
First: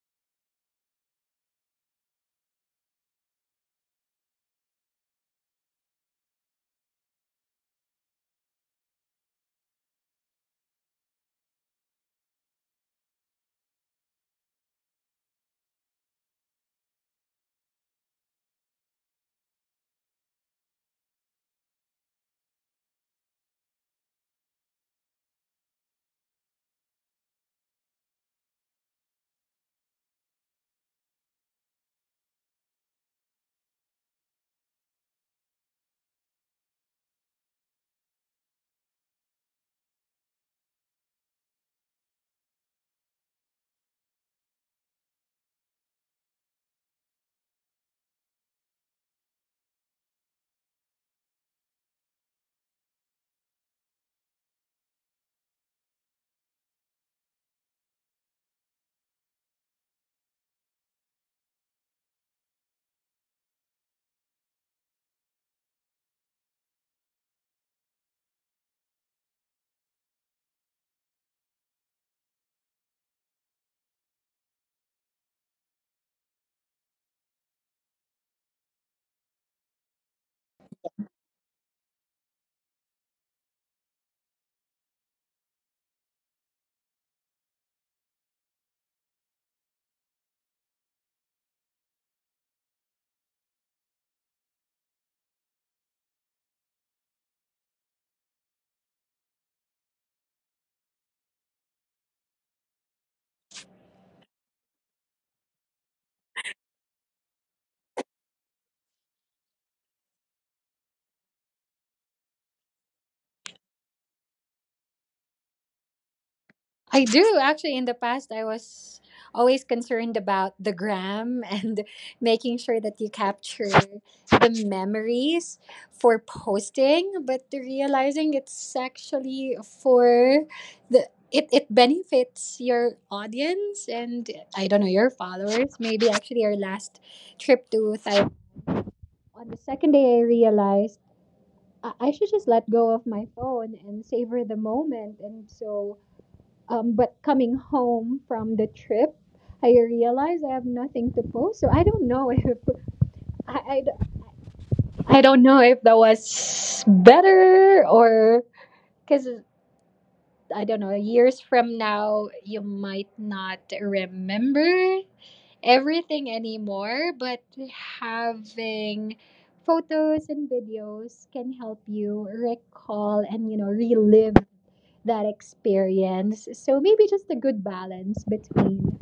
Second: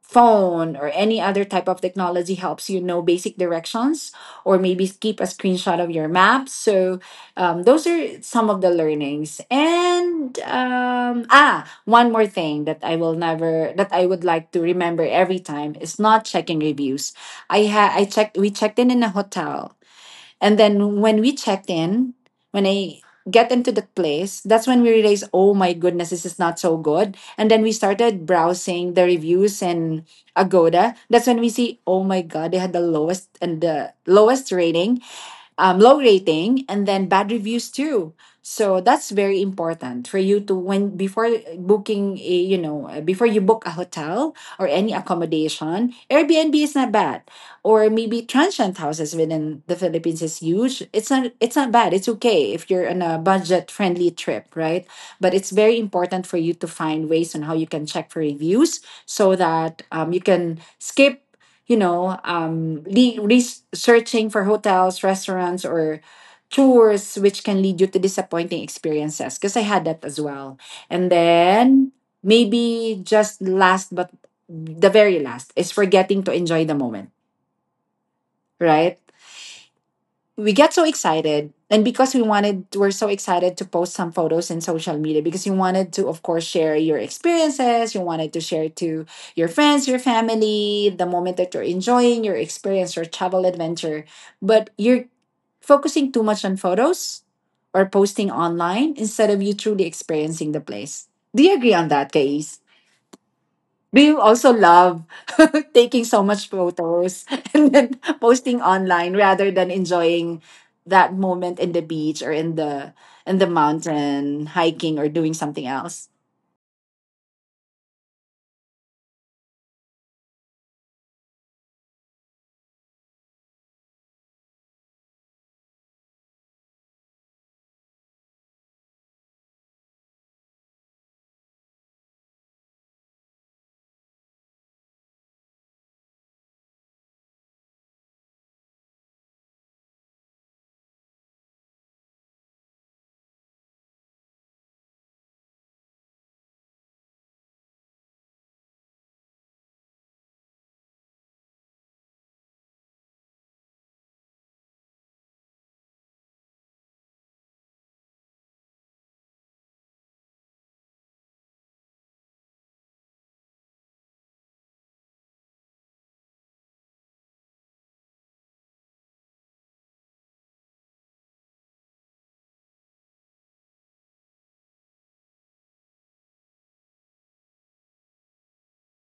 S2: phone or any other type of technology helps you know basic directions, or maybe keep a screenshot of your map. So, those are some of the learnings. And ah, one more thing that I will never, that I would like to remember every time, is not checking reviews. I checked, we checked in a hotel, and then when we checked in, when I get into the place, that's when we realized, oh my goodness, this is not so good. And then we started browsing the reviews and Agoda. That's when we see, oh my god, they had the lowest and the lowest rating, low rating, and then bad reviews too. So that's very important for you to, when before booking a, you know, before you book a hotel or any accommodation. Airbnb is not bad, or maybe transient houses within the Philippines is huge, it's not, it's not bad, it's okay if you're on a budget friendly trip, right? But it's very important for you to find ways on how you can check for reviews, so that, you can skip, you know, researching for hotels, restaurants, or tours, which can lead you to disappointing experiences. Because I had that as well. And then maybe just last, but the very last, is forgetting to enjoy the moment, right? We get so excited, and because we wanted, we're so excited to post some photos in social media, because you wanted to, of course, share your experiences, you wanted to share to your friends, your family, the moment that you're enjoying your experience, your travel adventure. But you're focusing too much on photos or posting online instead of you truly experiencing the place. Do you agree on that, guys? Do you also love taking so much photos and then posting online rather than enjoying that moment in the beach, or in the, in the mountain hiking, or doing something else?
S1: I do actually. In the past, I was always concerned about the gram and making sure that you capture the memories for posting, but realizing it's actually for the it, it benefits your audience and I don't know your followers. Maybe actually our last trip to Taiwan, on the second day I realized I should just let go of my phone and savor the moment. And so but coming home from the trip, I realized I have nothing to post. So I don't know if I, I, I don't know if that was better, or because I don't know. Years from now, you might not remember everything anymore, but having photos and videos can help you recall and you know relive that experience. So maybe just a good balance between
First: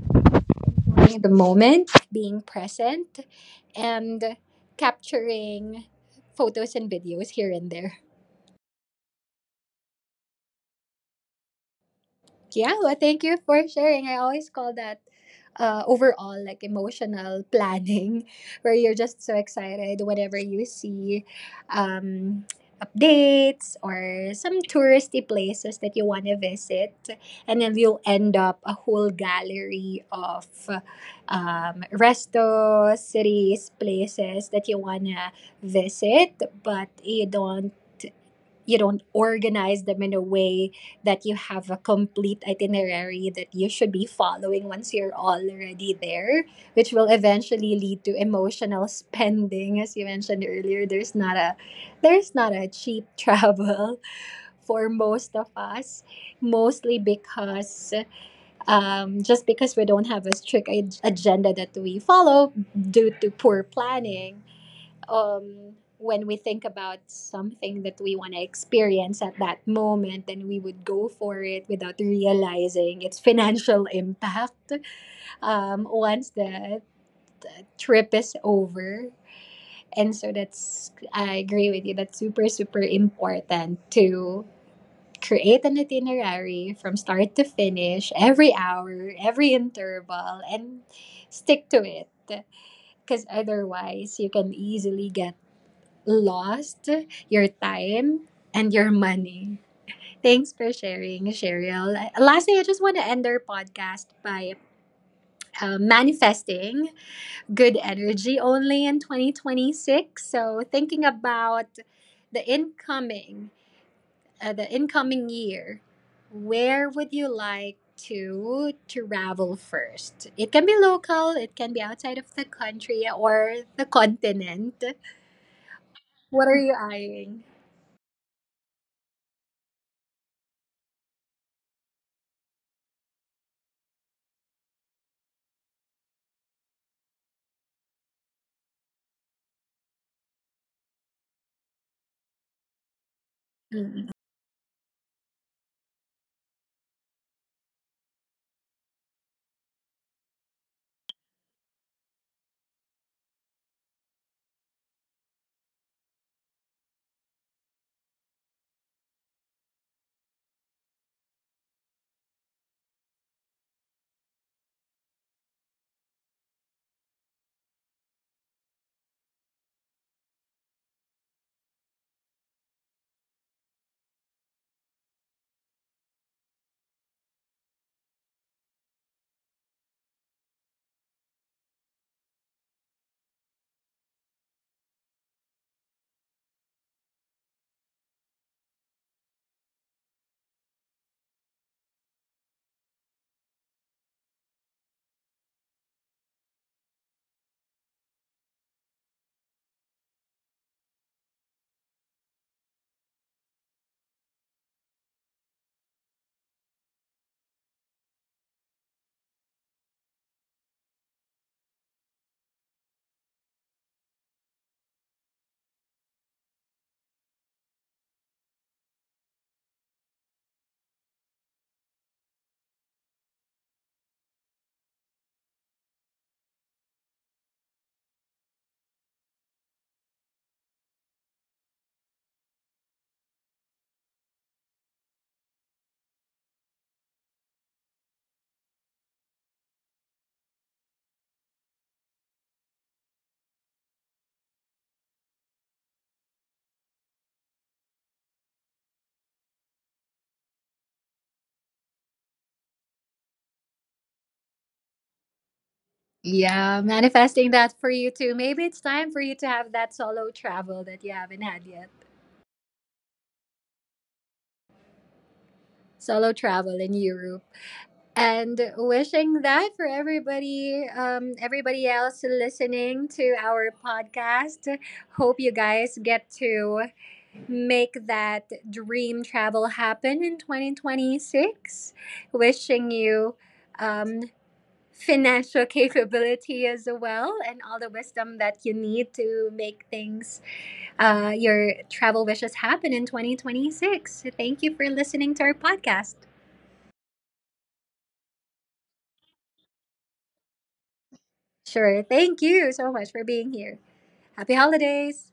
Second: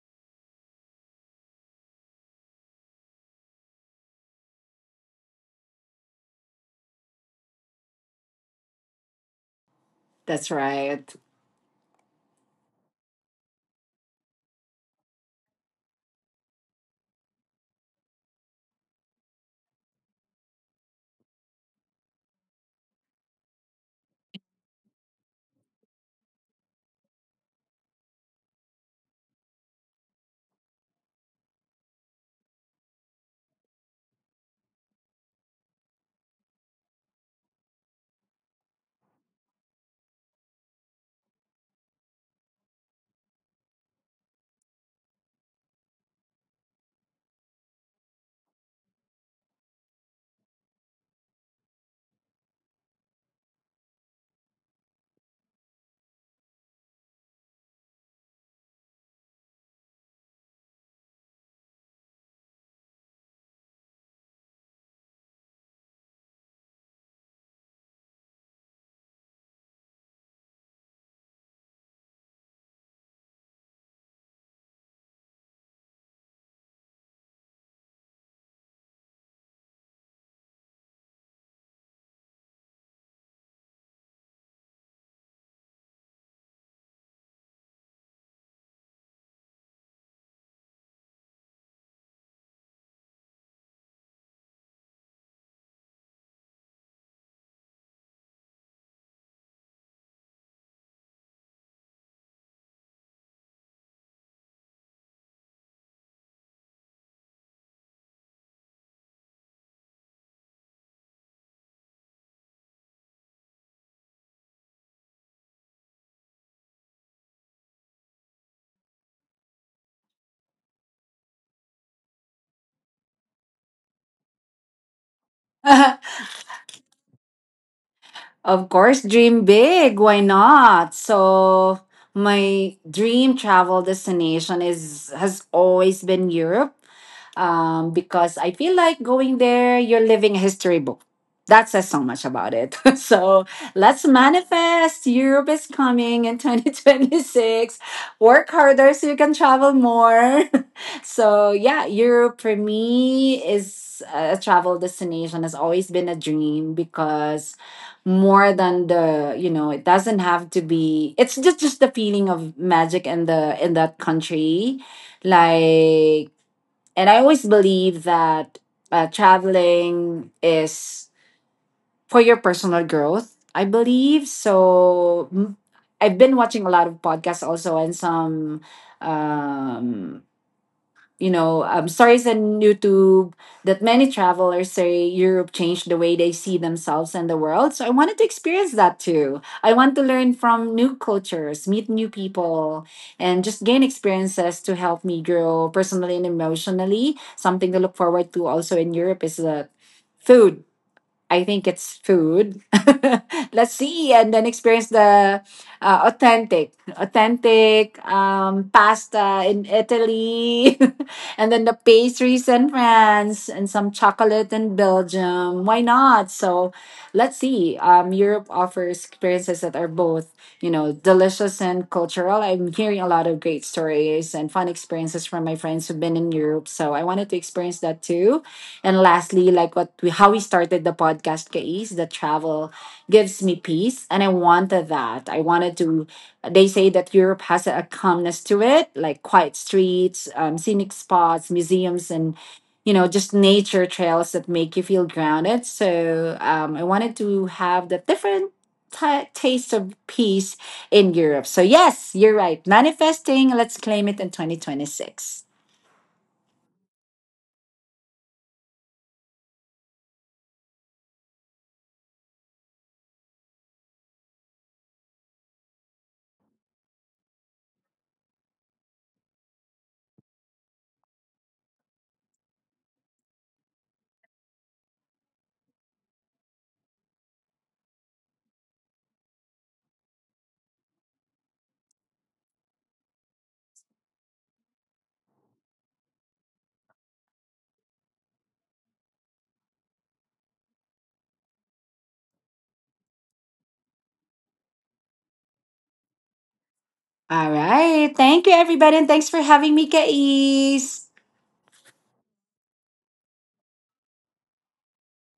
S1: enjoying the moment, being present, and capturing photos and videos here and there.
S2: That's right.
S1: Yeah, well, thank you for sharing. I always call that overall like emotional planning, where you're just so excited whenever you see um, updates or some touristy places that you want to visit, and then you'll end up a whole gallery of resto, cities, places that you wanna visit, but you don't organize them in a way that you have a complete itinerary that you should be following once you're already there, which will eventually lead to emotional spending. As you mentioned earlier, there's not a cheap travel for most of us, mostly because just because we don't have a strict agenda that we follow due to poor planning. When we think about something that we want to experience at that moment, then we would go for it without realizing its financial impact once the trip is over. And so that's, I agree with you, that's super, super important to create an itinerary from start to finish, every hour, every interval, and stick to it, because otherwise you can easily get lost your time and your money. Thanks for sharing, Cheryl. Lastly, I just want to end our podcast by manifesting good energy only in 2026. So, thinking about the incoming, the incoming year, where would you like to travel first? It can be local, it can be outside of the country or the continent. What are you eyeing?
S2: Of course, dream big. Why not? So my dream travel destination is, has always been Europe, because I feel like going there, you're living a history book. That says so much about it. So let's
S1: Mm.
S2: manifest. Europe is coming in 2026. Work harder so you can travel more. So, yeah, Europe for me is, a travel destination, has always been a dream, because more than the, you know, it doesn't have to be, it's just the feeling of magic in the, in that country, like, and I always believe that, traveling is for your personal growth, I believe. So, mm, I've been watching a lot of podcasts also, and some, um, you know, stories on YouTube that many travelers say Europe changed the way they see themselves and the world. So I wanted to experience that too. I want to learn from new cultures, meet new people, and just gain experiences to help me grow personally and emotionally. Something to look forward to also in Europe is the food. I think it's food. Let's see, and then experience the, authentic pasta in Italy, and then the pastries in France, and some chocolate in Belgium. Why not? So let's see. Europe offers experiences that are both, you know, delicious and cultural. I'm hearing a lot of great stories and fun experiences from my friends who've been in Europe, so I wanted to experience that too. And lastly, like what we, how we started the podcast, Kay, is the travel gives me peace, and I wanted that. I wanted to. They say that Europe has a calmness to it, like quiet streets, scenic spots, museums, and you know, just nature trails that make you feel grounded. So, I wanted to have the different taste of peace in Europe. So, yes, you're right. Manifesting, let's claim it in 2026.
S1: Yeah, manifesting that for you too. Maybe it's time for you to have that solo travel that you haven't had yet. Solo travel in Europe. And wishing that for everybody, everybody else listening to our podcast. Hope you guys get to make that dream travel happen in 2026. Wishing you um, financial capability as well and all the wisdom that you need to make things your travel wishes happen in 2026. Thank you for listening to our podcast.
S2: All right. Thank you, everybody. And thanks for having me, Kais.
S1: Sure. Thank you so much for being here. Happy holidays.